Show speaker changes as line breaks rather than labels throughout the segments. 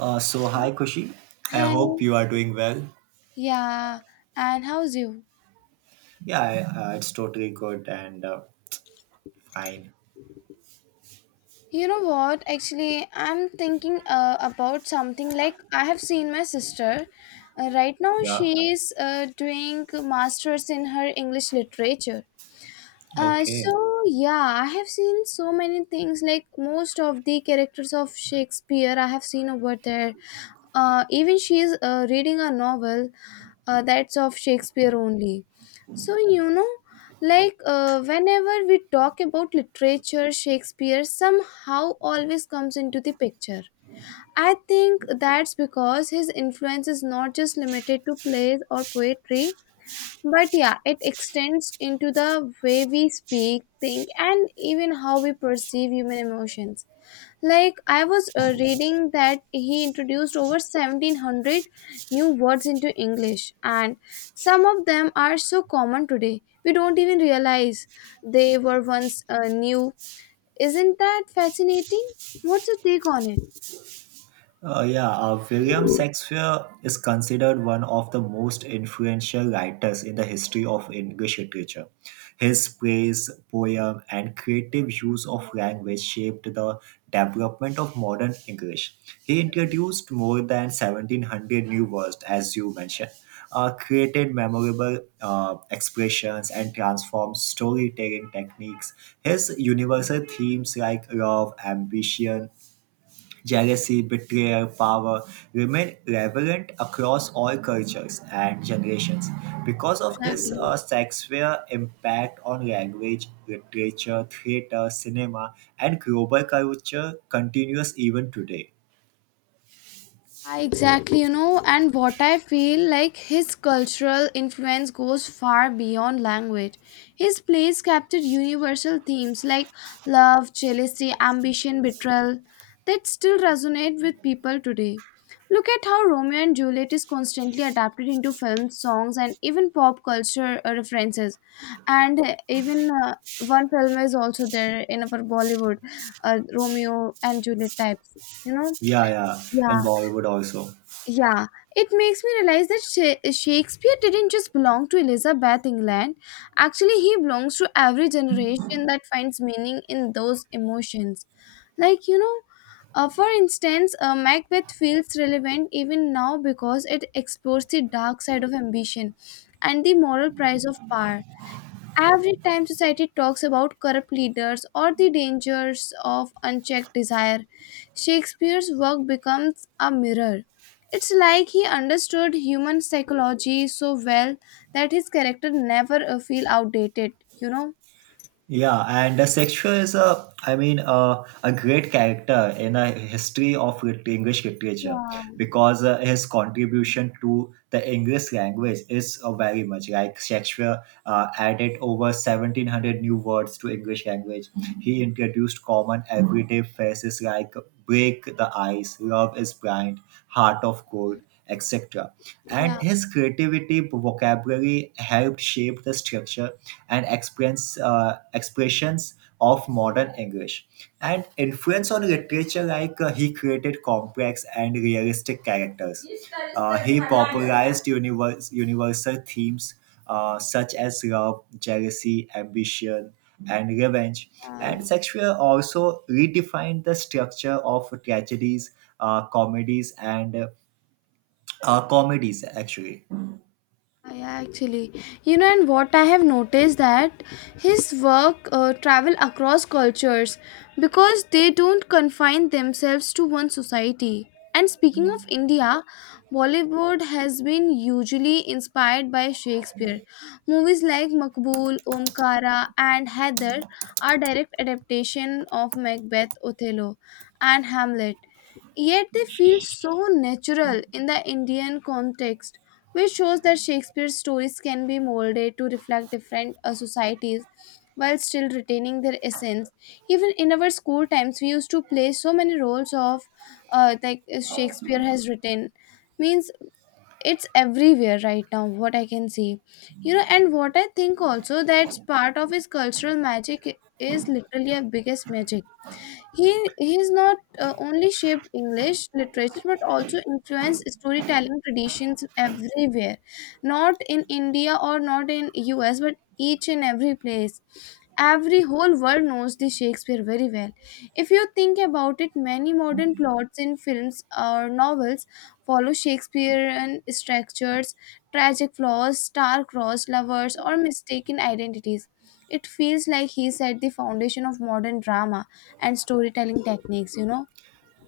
So
So,
hi Kushi, I
hi,
hope you are doing well.
yeah, and how's you?
Yeah, it's totally good and fine.
You know what? Actually, I'm thinking about something like I have seen my sister. Right now,
Yeah,
she's doing masters in her English literature. Uh,
okay.
so yeah, I have seen so many things like most of the characters of Shakespeare I have seen over there. Even she is reading a novel that's of Shakespeare only. So, like whenever we talk about literature, Shakespeare somehow always comes into the picture. I think that's because his influence is not just limited to plays or poetry, but yeah, it extends into the way we speak, think, and even how we perceive human emotions. Like I was reading that he introduced over 1700 new words into English, and some of them are so common today we don't even realize they were once new. Isn't that fascinating? What's your take on it?
Yeah, William Shakespeare is considered one of the most influential writers in the history of English literature. His praise, poem, and creative use of language shaped the development of modern English. He introduced more than 1700 new words, as you mentioned, created memorable expressions, and transformed storytelling techniques. His universal themes like love, ambition, jealousy, betrayal, power remain relevant across all cultures and generations. Because of this,
Exactly.
Shakespeare's impact on language, literature, theater, cinema, and global culture continues even today.
Ah, exactly, and what I feel like, his cultural influence goes far beyond language. His plays captured universal themes like love, jealousy, ambition, betrayal that still resonate with people today. Look at how Romeo and Juliet is constantly adapted into films, songs, and even pop culture references. And even one film is also there in our Bollywood, Romeo and Juliet types, you know.
Yeah, yeah, in
Yeah,
Bollywood also.
yeah, it makes me realize that Shakespeare didn't just belong to Elizabeth England. Actually, he belongs to every generation that finds meaning in those emotions. Like, for instance, Macbeth feels relevant even now because it explores the dark side of ambition and the moral price of power. Every time society talks about corrupt leaders or the dangers of unchecked desire, Shakespeare's work becomes a mirror. It's like he understood human psychology so well that his character never feel outdated, you know?
Yeah, and Shakespeare is a, I mean, a great character in a history of English literature
Yeah,
because his contribution to the English language is very much like Shakespeare added over 1700 new words to English language. He introduced common everyday phrases like break the ice, love is blind, heart of gold etc. And
yeah,
his creativity vocabulary helped shape the structure and expressions of modern English. And influence on literature, like he created complex and realistic characters. He popularized universal themes such as love, jealousy, ambition, and revenge. And
yeah.
Shakespeare also redefined the structure of tragedies, comedies, and comedies actually.
Yeah, yeah, actually, and what I have noticed that his work travel across cultures because they don't confine themselves to one society. And speaking of India, Bollywood has been hugely inspired by Shakespeare. Movies like Makbul, Omkara, and Heather are direct adaptation of Macbeth, Othello, and Hamlet. Yet they feel so natural in the Indian context, which shows that Shakespeare's stories can be molded to reflect different societies while still retaining their essence. Even in our school times, we used to play so many roles of like Shakespeare has written. Means it's everywhere right now, what I can see. You know, and what I think, also, that's part of his cultural magic, is literally a biggest magic. He's not only shaped English literature but also influenced storytelling traditions everywhere, not in India or not in US, but each and every place. Every whole world knows the Shakespeare very well. If you think about it, many modern plots in films or novels follow Shakespearean structures, tragic flaws, star-crossed lovers, or mistaken identities it Feels like he set the foundation of modern drama and storytelling techniques.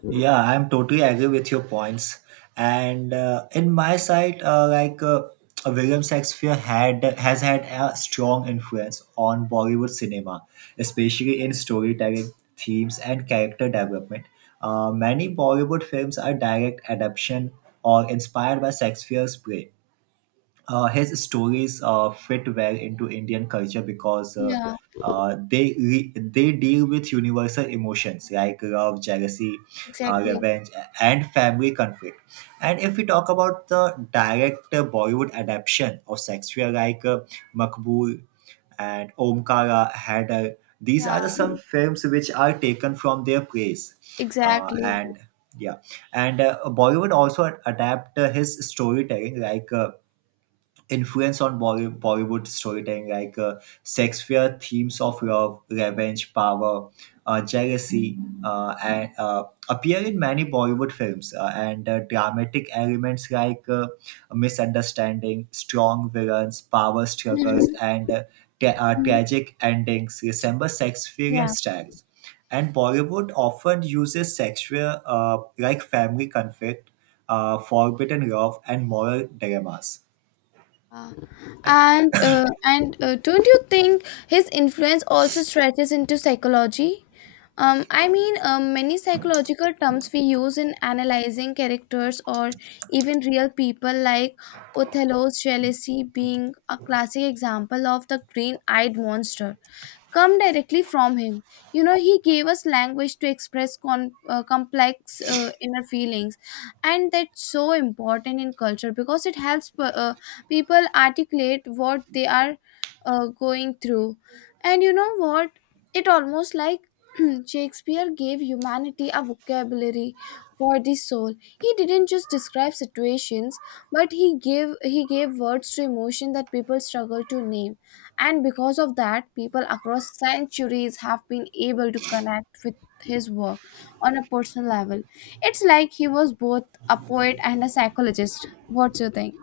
Yeah, I'm totally agree with your points, and in my side like William Shakespeare had a strong influence on Bollywood cinema, especially in storytelling themes and character development. Many Bollywood films are direct adaptation or inspired by Shakespeare's play. His stories fit well into Indian culture because
Yeah,
they deal with universal emotions like love, jealousy,
exactly.
revenge, and family conflict. And if we talk about the direct Bollywood adaptation of Shakespeare, like Makbul and Omkara, Hadar, these
Yeah,
are the some films which are taken from their plays,
exactly.
and yeah, and Bollywood also adapt his storytelling like. Influence on Bollywood storytelling, like Shakespeare themes of love, revenge, power, jealousy, and appear in many Bollywood films. And dramatic elements like misunderstanding, strong villains, power struggles, and
Mhm.
tragic endings resemble Shakespearean
Yeah.
styles. And Bollywood often uses Shakespeare like family conflict, forbidden love, and moral dilemmas.
Uh, and Don't you think his influence also stretches into psychology? I mean, many psychological terms we use in analyzing characters or even real people, like Othello's jealousy being a classic example of the green eyed monster, come directly from him. You know, he gave us language to express complex inner feelings, and that's so important in culture because it helps people articulate what they are going through. And you know what? It almost like Shakespeare gave humanity a vocabulary for the soul. He didn't just describe situations, but he gave words to emotion that people struggle to name, and because of that, people across centuries have been able to connect with his work on a personal level. It's like he was both a poet and a psychologist. What's your thing?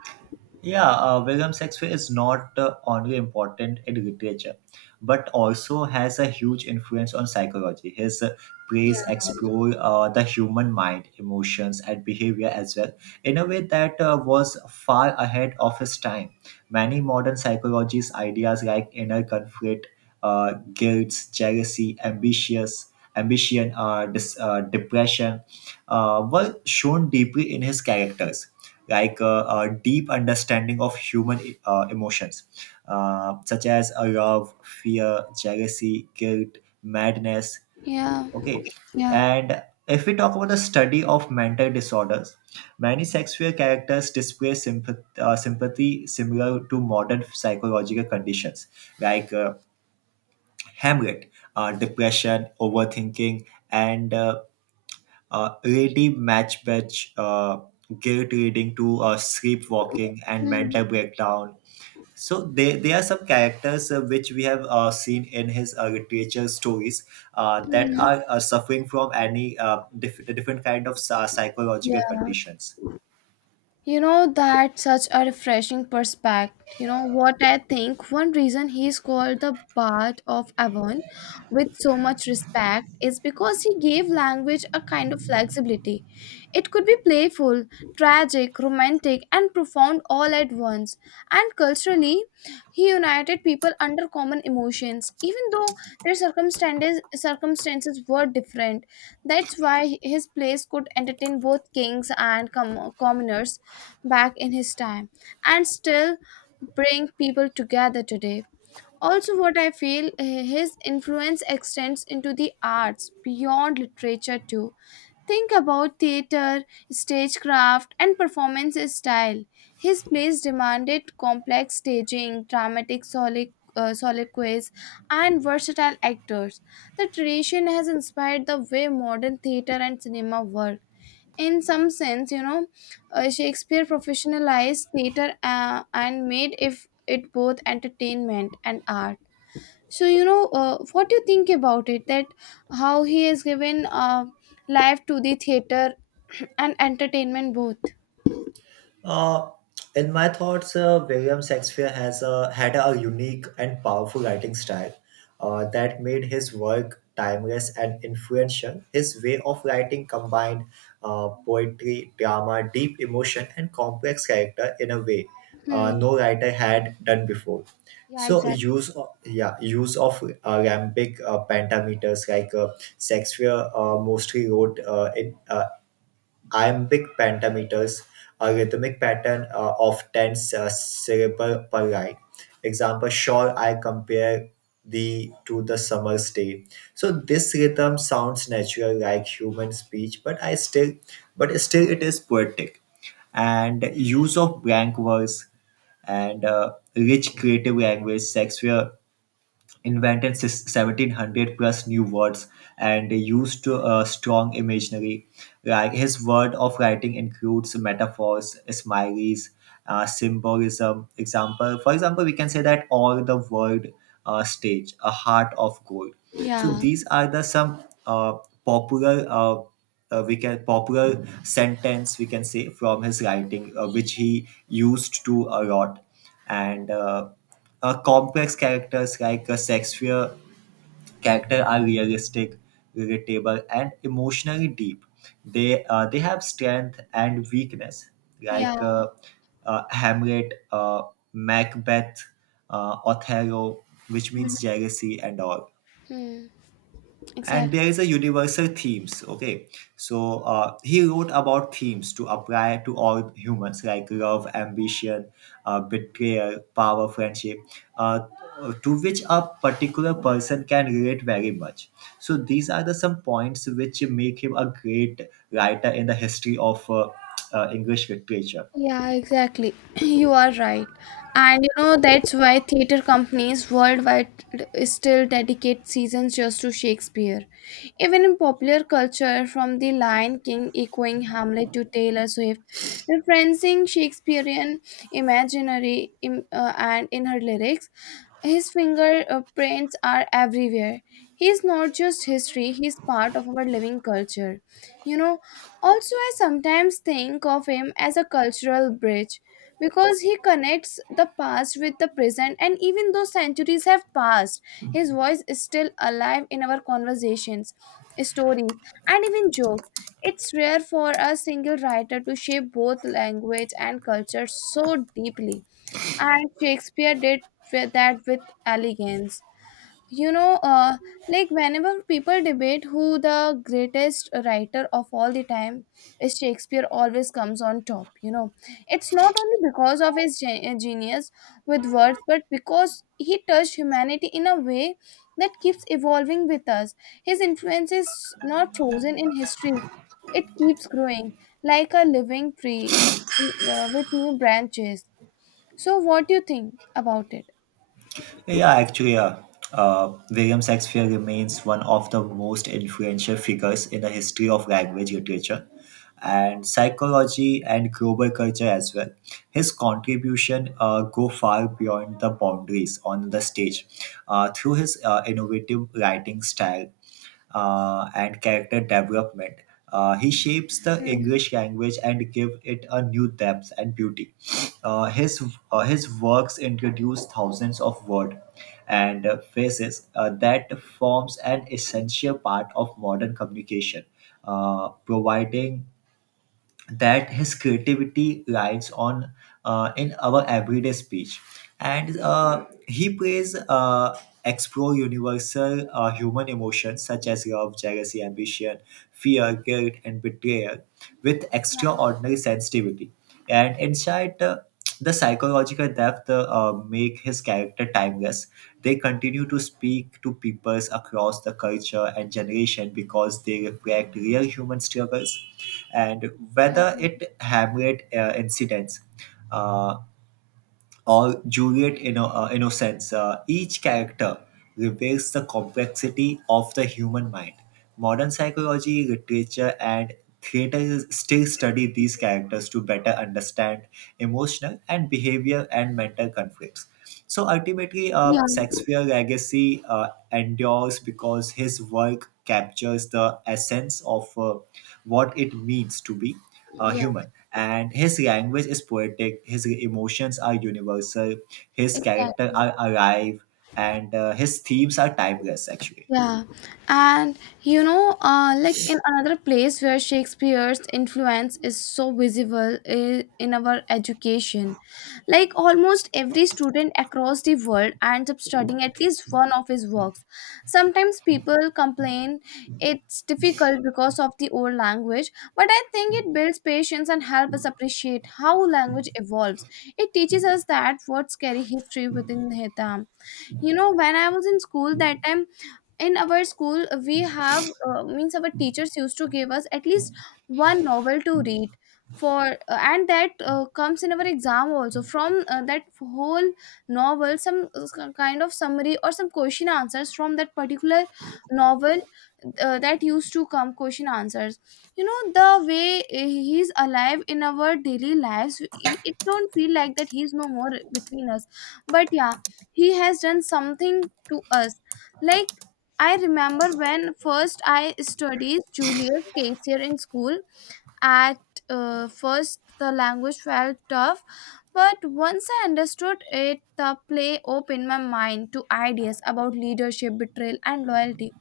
Yeah, William Shakespeare is not only important in literature, but also has a huge influence on psychology. His
Yeah.
plays explore the human mind, emotions, and behavior as well in a way that was far ahead of his time. Many modern psychologies' ideas like inner conflict, guilt, jealousy, ambition, depression, were shown deeply in his characters like a deep understanding of human emotions, such as love, fear, jealousy, guilt, madness.
Yeah,
Okay,
yeah.
and if we talk about the study of mental disorders, many Shakespeare characters display sympathy similar to modern psychological conditions like Hamlet, depression, overthinking, and ready match batch guilt reading to sleepwalking and
Mhm.
mental breakdown. So they are some characters which we have seen in his literature stories that
Mhm.
are suffering from any diff- different kind of psychological
Yeah.
conditions.
You know, that's such a refreshing perspective. You know what I think? One reason he's called the Bard of Avon with so much respect is because he gave language a kind of flexibility. It could be playful, tragic, romantic, and profound all at once. And culturally, he united people under common emotions, even though their circumstances were different. That's why his plays could entertain both kings and commoners back in his time and still bring people together today. Also, what I feel, his influence extends into the arts beyond literature too. Think about theater, stagecraft, and performance style. His plays demanded complex staging, dramatic soliloquies, and versatile actors. The tradition has inspired the way modern theater and cinema work in some sense. Shakespeare professionalized theater and made if it both entertainment and art. So what do you think about it, that how he has given life to the theater and entertainment both?
Uh, in my thoughts, William Shakespeare has had a unique and powerful writing style that made his work timeless and influential. His way of writing combined poetry, drama, deep emotion, and complex character in a way
Hmm.
no writer had done before.
Yeah,
So
exactly.
yeah, use of iambic pentameters like Shakespeare mostly wrote in iambic pentameters, a rhythmic pattern of 10 syllables per line. Example, sure, I compare thee to the summer's day. So this rhythm sounds natural like human speech, but still it is poetic. And use of blank verse and rich creative language, Shakespeare invented 1700 plus new words and used a strong imaginary. Like his word of writing includes metaphors, smileys, symbolism. For example, we can say that all the world stage, a heart of gold. So
Yeah,
these are the some popular we can popular sentence we can say from his writing which he used to a lot, and complex characters like a Shakespeare character are realistic, relatable, and emotionally deep. They have strength and weakness
yeah.
like Hamlet, Macbeth, Othello, which
Mhm.
means jealousy and all.
Hmm.
And
Exactly.
there is a universal themes. Okay, so he wrote about themes to apply to all humans like love, ambition, betrayal, power, friendship, uh, to which a particular person can relate very much. So these are the some points which make him a great writer in the history of English literature.
Yeah, exactly. You are right. And you know, that's why theater companies worldwide still dedicate seasons just to Shakespeare. Even in popular culture, from The Lion King echoing Hamlet to Taylor Swift referencing Shakespearean imaginary and in her lyrics, his fingerprints are everywhere. He's not just history, he's part of our living culture. You know, also, I sometimes think of him as a cultural bridge because he connects the past with the present, and even though centuries have passed, his voice is still alive in our conversations, stories, and even jokes. It's rare for a single writer to shape both language and culture so deeply, and Shakespeare did with that with elegance you know uh, like, whenever people debate who the greatest writer of all the time is, Shakespeare always comes on top. It's not only because of his genius with words, but because he touched humanity in a way that keeps evolving with us. His influence is not frozen in history, it keeps growing like a living tree, with new branches. So what do you think about it?
Yeah, yeah, actually, William Shakespeare remains one of the most influential figures in the history of language literature and psychology and global culture as well. His contribution go far beyond the boundaries on the stage through his innovative writing style and character development. He shapes the
Mm.
English language and give it a new depth and beauty. Uh, his his works introduce thousands of words and phrases that forms an essential part of modern communication, providing that his creativity lies on in our everyday speech. And he plays explore universal human emotions such as love, jealousy, ambition, fear, guilt, and betrayal with extraordinary sensitivity and insight. The psychological depth make his character timeless. They continue to speak to peoples across the culture and generation because they reflect real human struggles. And
Yeah.
whether it Hamlet incidents, uh, or Juliet Innocence. Each character reveals the complexity of the human mind. Modern psychology, literature, and theater still study these characters to better understand emotional and behavior and mental conflicts. So ultimately,
Yeah,
Shakespeare's legacy endures because his work captures the essence of what it means to be
yeah.
human. And his language is poetic, his emotions are universal, his character
Exactly.
are alive, and his themes are timeless, actually.
Yeah. And you know, like in another place where Shakespeare's influence is so visible is in our education. Like almost every student across the world ends up studying at least one of his works. Sometimes people complain it's difficult because of the old language, but I think it builds patience and helps us appreciate how language evolves. It teaches us that words carry history within them. When I was in school, that time in our school, we have means our teachers used to give us at least one novel to read for and that comes in our exam also, from that whole novel, some kind of summary or some question answers from that particular novel, that used to come question answers. You know, the way he is alive in our daily lives, it don't feel like that he's no more between us. But yeah, he has done something to us. Like, I remember when first I studied Julius Caesar in school. At first, the language felt tough, but once I understood it, the play opened my mind to ideas about leadership, betrayal, and loyalty.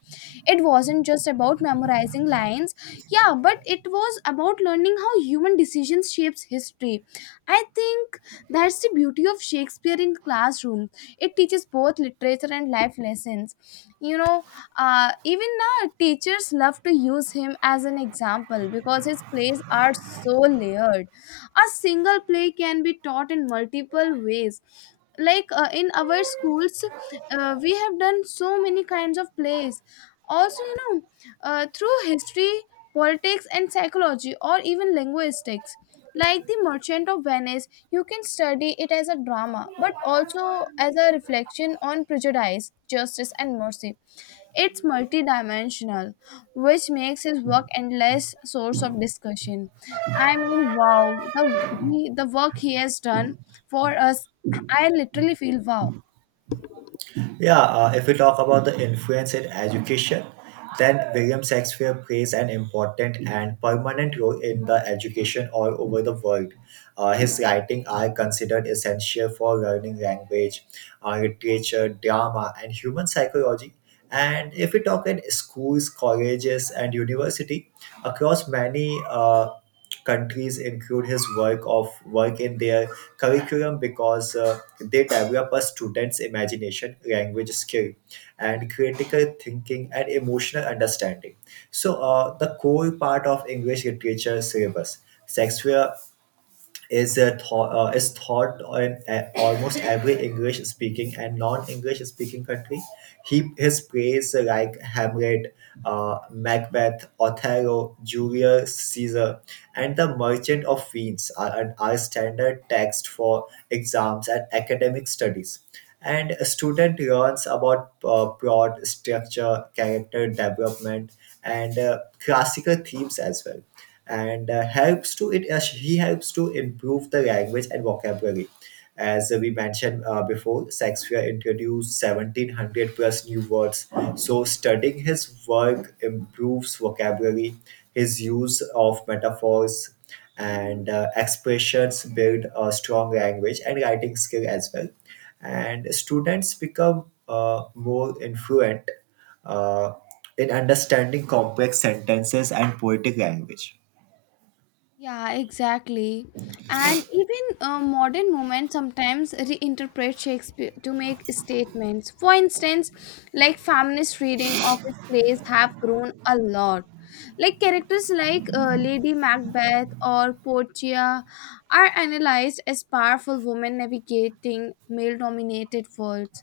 It wasn't just about memorizing lines, yeah, but it was about learning how human decisions shapes history. I think that's the beauty of Shakespeare in classroom. It teaches both literature and life lessons. You know, even now teachers love to use him as an example because his plays are so layered. A single play can be taught in multiple ways, like in our schools we have done so many kinds of plays also, through history, politics, and psychology, or even linguistics. Like The Merchant of Venice, you can study it as a drama but also as a reflection on prejudice, justice, and mercy. It's multidimensional, which makes his work endless source of discussion. I mean, wow, the work he has done for us, I literally feel wow.
Yeah, if we talk about the influence in education, then William Shakespeare plays an important and permanent role in the education all over the world. His writing are considered essential for learning language, literature, drama, and human psychology. And if we talk in schools, colleges, and university across many countries, include his work of work in their curriculum because they develop a student's imagination, language skill, and critical thinking and emotional understanding. So, the core part of English literature syllabus. Shakespeare is taught in a, almost every English speaking and non English speaking country. He his plays like Hamlet, Macbeth, Othello, Julius Caesar, and The Merchant of Venice are standard text for exams and academic studies. And a student learns about plot structure, character development, and classical themes as well, and helps to it he helps to improve the language and vocabulary. As we mentioned before, Shakespeare introduced 1700 plus new words, so studying his work improves vocabulary. His use of metaphors and expressions build a strong language and writing skill as well, and students become more influent uh, in understanding complex sentences and poetic language.
Yeah, exactly. And even modern women sometimes reinterpret Shakespeare to make statements. For instance, like, feminist reading of his plays have grown a lot. Like characters like Lady Macbeth or Portia are analyzed as powerful women navigating male-dominated worlds.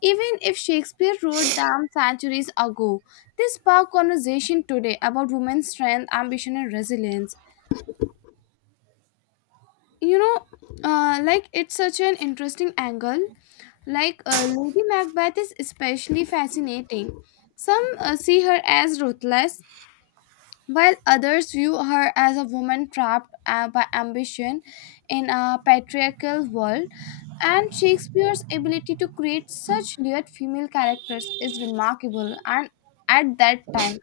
Even if Shakespeare wrote them centuries ago, they spark conversation today about women's strength, ambition, and resilience. you know like it's such an interesting angle. Lady Macbeth is especially fascinating. Some see her as ruthless, while others view her as a woman trapped by ambition in a patriarchal world. And Shakespeare's ability to create such layered female characters is remarkable. And at that time,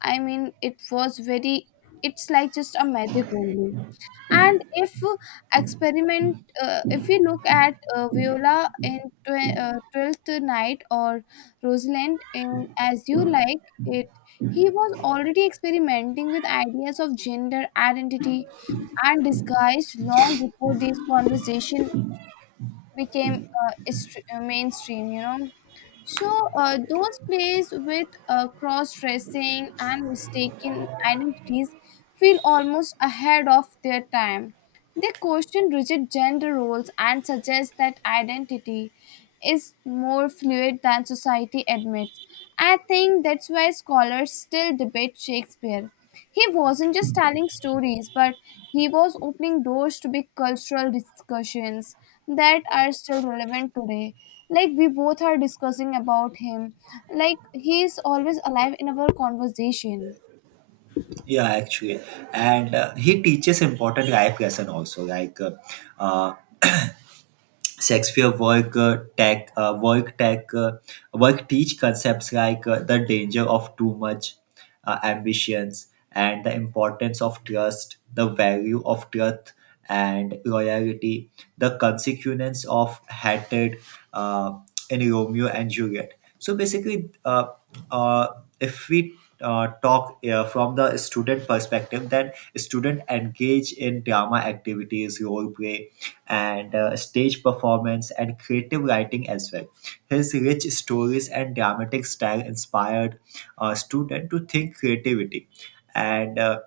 I mean, it was very, it's like just a magic only. And if we look at Viola in 12th Night or Rosalind in As You Like It, he was already experimenting with ideas of gender identity and disguise long before these conversation became mainstream. So those plays with cross dressing and mistaken identities feel almost ahead of their time. They question rigid gender roles and suggest that identity is more fluid than society admits. I think that's why scholars still debate Shakespeare. He wasn't just telling stories, but he was opening doors to big cultural discussions that are still relevant today. Like we both are discussing about him. Like he is always alive in our conversation.
Yeah, actually, and he teaches important life lesson also, like uh, Shakespeare work tech work tech work teach concepts like the danger of too much ambitions and the importance of trust, the value of truth and loyalty, the consequence of hatred uh, in Romeo and Juliet. So basically, uh, if we talk from the student perspective, then student engage in drama activities, role play, and stage performance and creative writing as well. His rich stories and dramatic style inspired students to think creativity. And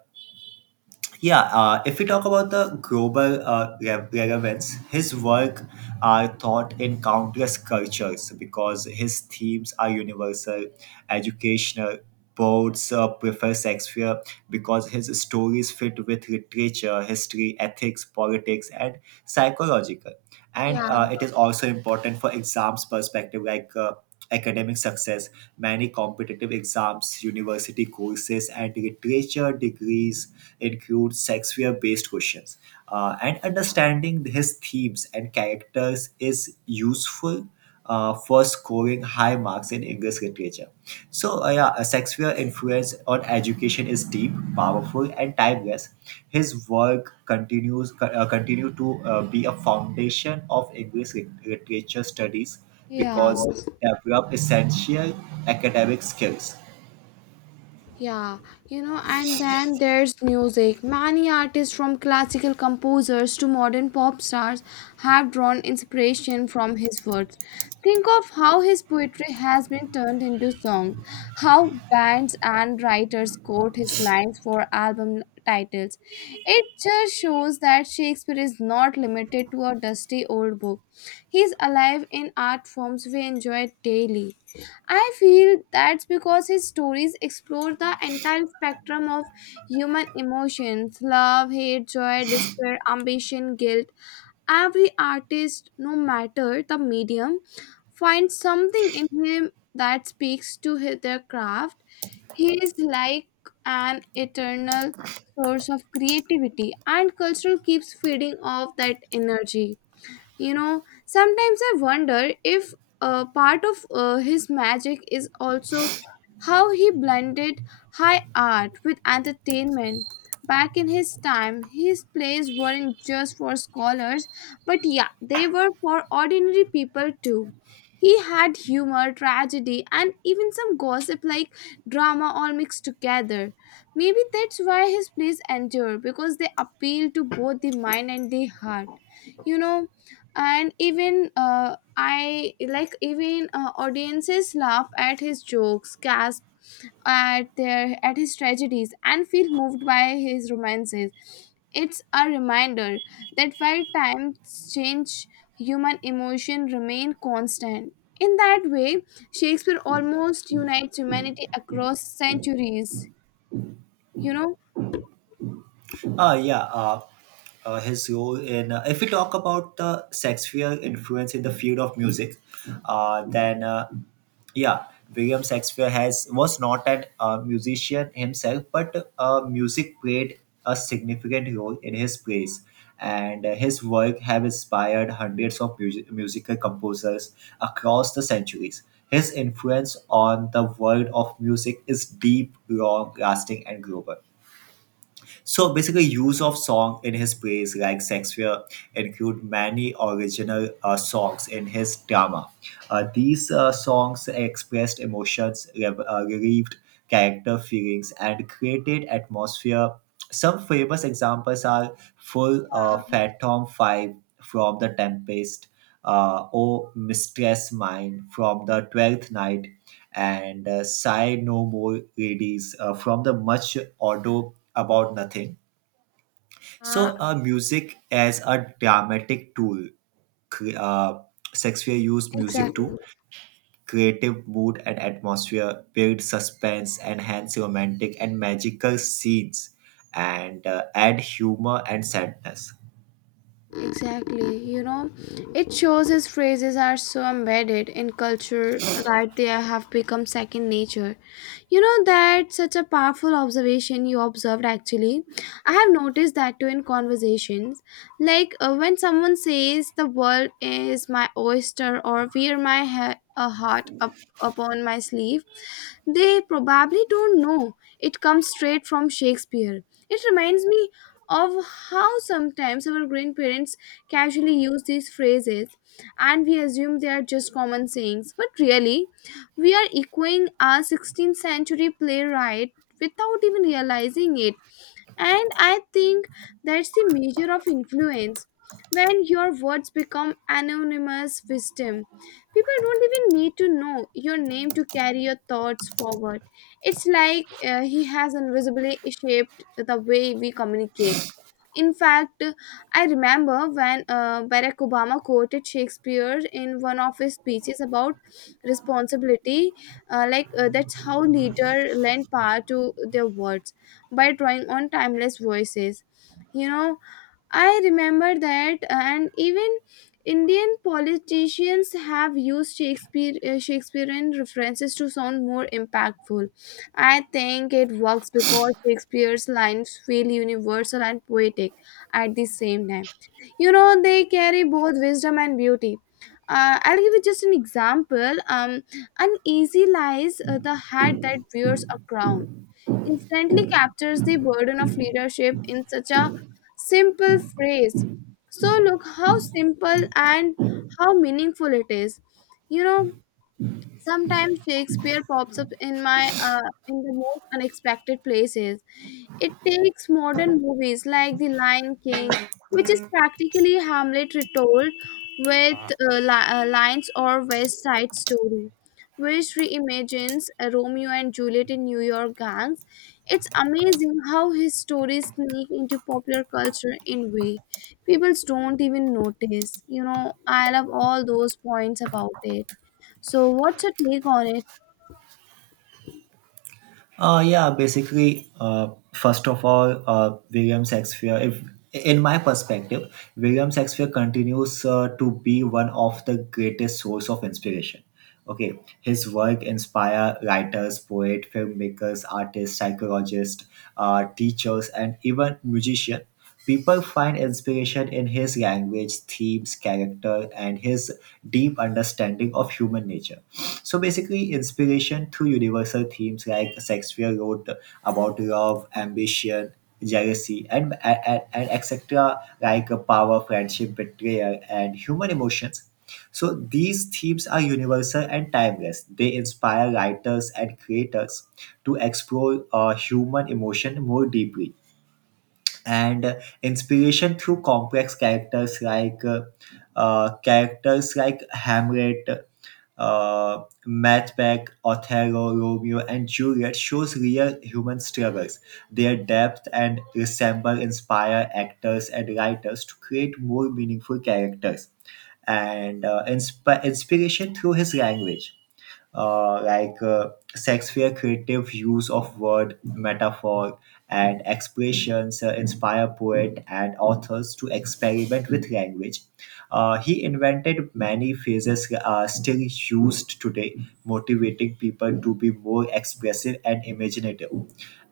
yeah, if we talk about the global relevance, his work are taught in countless cultures because his themes are universal, educational. Poets prefer Shakespeare because his stories fit with literature, history, ethics, politics, and psychological. And
Yeah,
it is also important for exams perspective, like academic success. Many competitive exams, university courses, and literature degrees includes Shakespeare-based questions, and understanding his themes and characters is useful for scoring high marks in English literature. So, yeah, Shakespeare's influence on education is deep, powerful, and timeless. His work continue to be a foundation of English literature studies
yeah.
because develop essential academic skills.
Yeah, you know, and then there's music. Many artists from classical composers to modern pop stars have drawn inspiration from his words. Think of how his poetry has been turned into songs, how bands and writers quote his lines for album titles. It just shows that Shakespeare is not limited to a dusty old book. He's alive in art forms we enjoy daily. I feel that's because his stories explore the entire spectrum of human emotions: love, hate, joy, despair, ambition, guilt. Every artist, no matter the medium, finds something in him that speaks to their craft. He is like an eternal source of creativity, and culture keeps feeding off that energy. You know, sometimes I wonder if a part of his magic is also how he blended high art with entertainment. Back in his time, his plays weren't just for scholars, but yeah, they were for ordinary people too. He had humor, tragedy, and even some gossip, like drama, all mixed together. Maybe that's why his plays endure, because they appeal to both the mind and the heart. You know and even I like even audiences laugh at his jokes, gasp at their at his tragedies, and feel moved by his romances. It's a reminder that while times change, human emotion remain constant. In that way, Shakespeare almost unites humanity across centuries, you know.
Yeah, if we talk about the Shakespeare influence in the field of music, then yeah, William Shakespeare has was not an musician himself, but music played a significant role in his plays, and his work have inspired hundreds of musical composers across the centuries. His influence on the world of music is deep, long, lasting, and global. So basically, use of song in his plays like Shakespeare include many original songs in his drama. These songs expressed emotions, relieved character feelings, and created atmosphere. Some famous examples are Full Phantom 5 from The Tempest, O Mistress Mine from The Twelfth Night, and Sigh No More Ladies from the much auto about nothing.
Uh,
So, music as a dramatic tool. cre- Uh, Shakespeare used music
exactly.
to creative mood and atmosphere, build suspense, enhance romantic and magical scenes, and add humor and sadness.
Exactly. You know, it shows his phrases are so embedded in culture that they have become second nature. You know, that's such a powerful observation you observed actually. I have noticed that too in conversations. Like when someone says, the world is my oyster, or wear my a heart up upon my sleeve, they probably don't know it comes straight from Shakespeare. It reminds me of how sometimes our grandparents casually use these phrases, and we assume they are just common sayings, but really we are echoing a 16th century playwright without even realizing it. And I think that's the measure of influence: when your words become anonymous wisdom, people don't even need to know your name to carry your thoughts forward. It's like he has invisibly shaped the way we communicate. In fact, I remember when Barack Obama quoted Shakespeare in one of his speeches about responsibility. That's how leader lend power to their words, by drawing on timeless voices. You know, I remember that. And even Indian politicians have used Shakespeare, Shakespearean references to sound more impactful. I think it works because Shakespeare's lines feel universal and poetic at the same time. You know, they carry both wisdom and beauty. I'll give you just an example. An lies the hat that wears a crown instantly captures the burden of leadership in such a simple phrase. So, look how simple and how meaningful it is. You know, sometimes Shakespeare pops up in my in the most unexpected places. It takes modern movies like The Lion King, which is practically Hamlet retold with lines, or West Side Story, which reimagines Romeo and Juliet in New York gangs. It's amazing how his stories sneak into popular culture in way people don't even notice. You know, I love all those points about it. So, what's your take on it?
Yeah, basically, first of all, William Shakespeare, if in my perspective, William Shakespeare continues to be one of the greatest source of inspiration. Okay, his work inspire writers, poets, filmmakers, artists, psychologists, teachers, and even musicians. People find inspiration in his language, themes, character, and his deep understanding of human nature. So basically, inspiration through universal themes like Shakespeare wrote about love, ambition, jealousy, and etc., like power, friendship, betrayal, and human emotions. So these themes are universal and timeless. They inspire writers and creators to explore human emotion more deeply, and inspiration through complex characters like Hamlet, Macbeth, Othello, Romeo, and Juliet shows real human struggles. Their depth and resemble inspire actors and writers to create more meaningful characters, and inspiration through his language, like Shakespeare creative use of word, metaphor, and expressions inspire poet and authors to experiment with language. He invented many phrases still used today, motivating people to be more expressive and imaginative,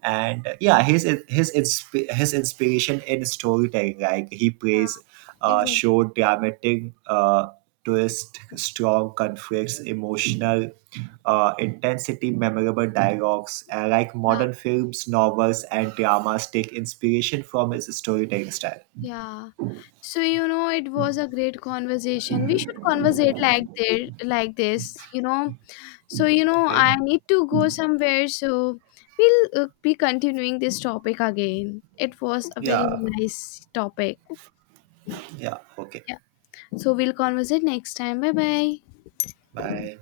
and yeah, his inspiration in storytelling like he
Yeah,
plays
exactly.
short dramatic twist strong conflicts emotional intensity memorable dialogues and like modern films, novels, and dramas take inspiration from his storytelling style.
Yeah. So, you know, it was a great conversation. We should conversate like there like this, you know. So, you know,
Okay,
I need to go somewhere, so we'll be continuing this topic again. It was a very
yeah,
nice topic.
yeah, okay,
Yeah. So, we'll conversate next time. Bye-bye.
bye.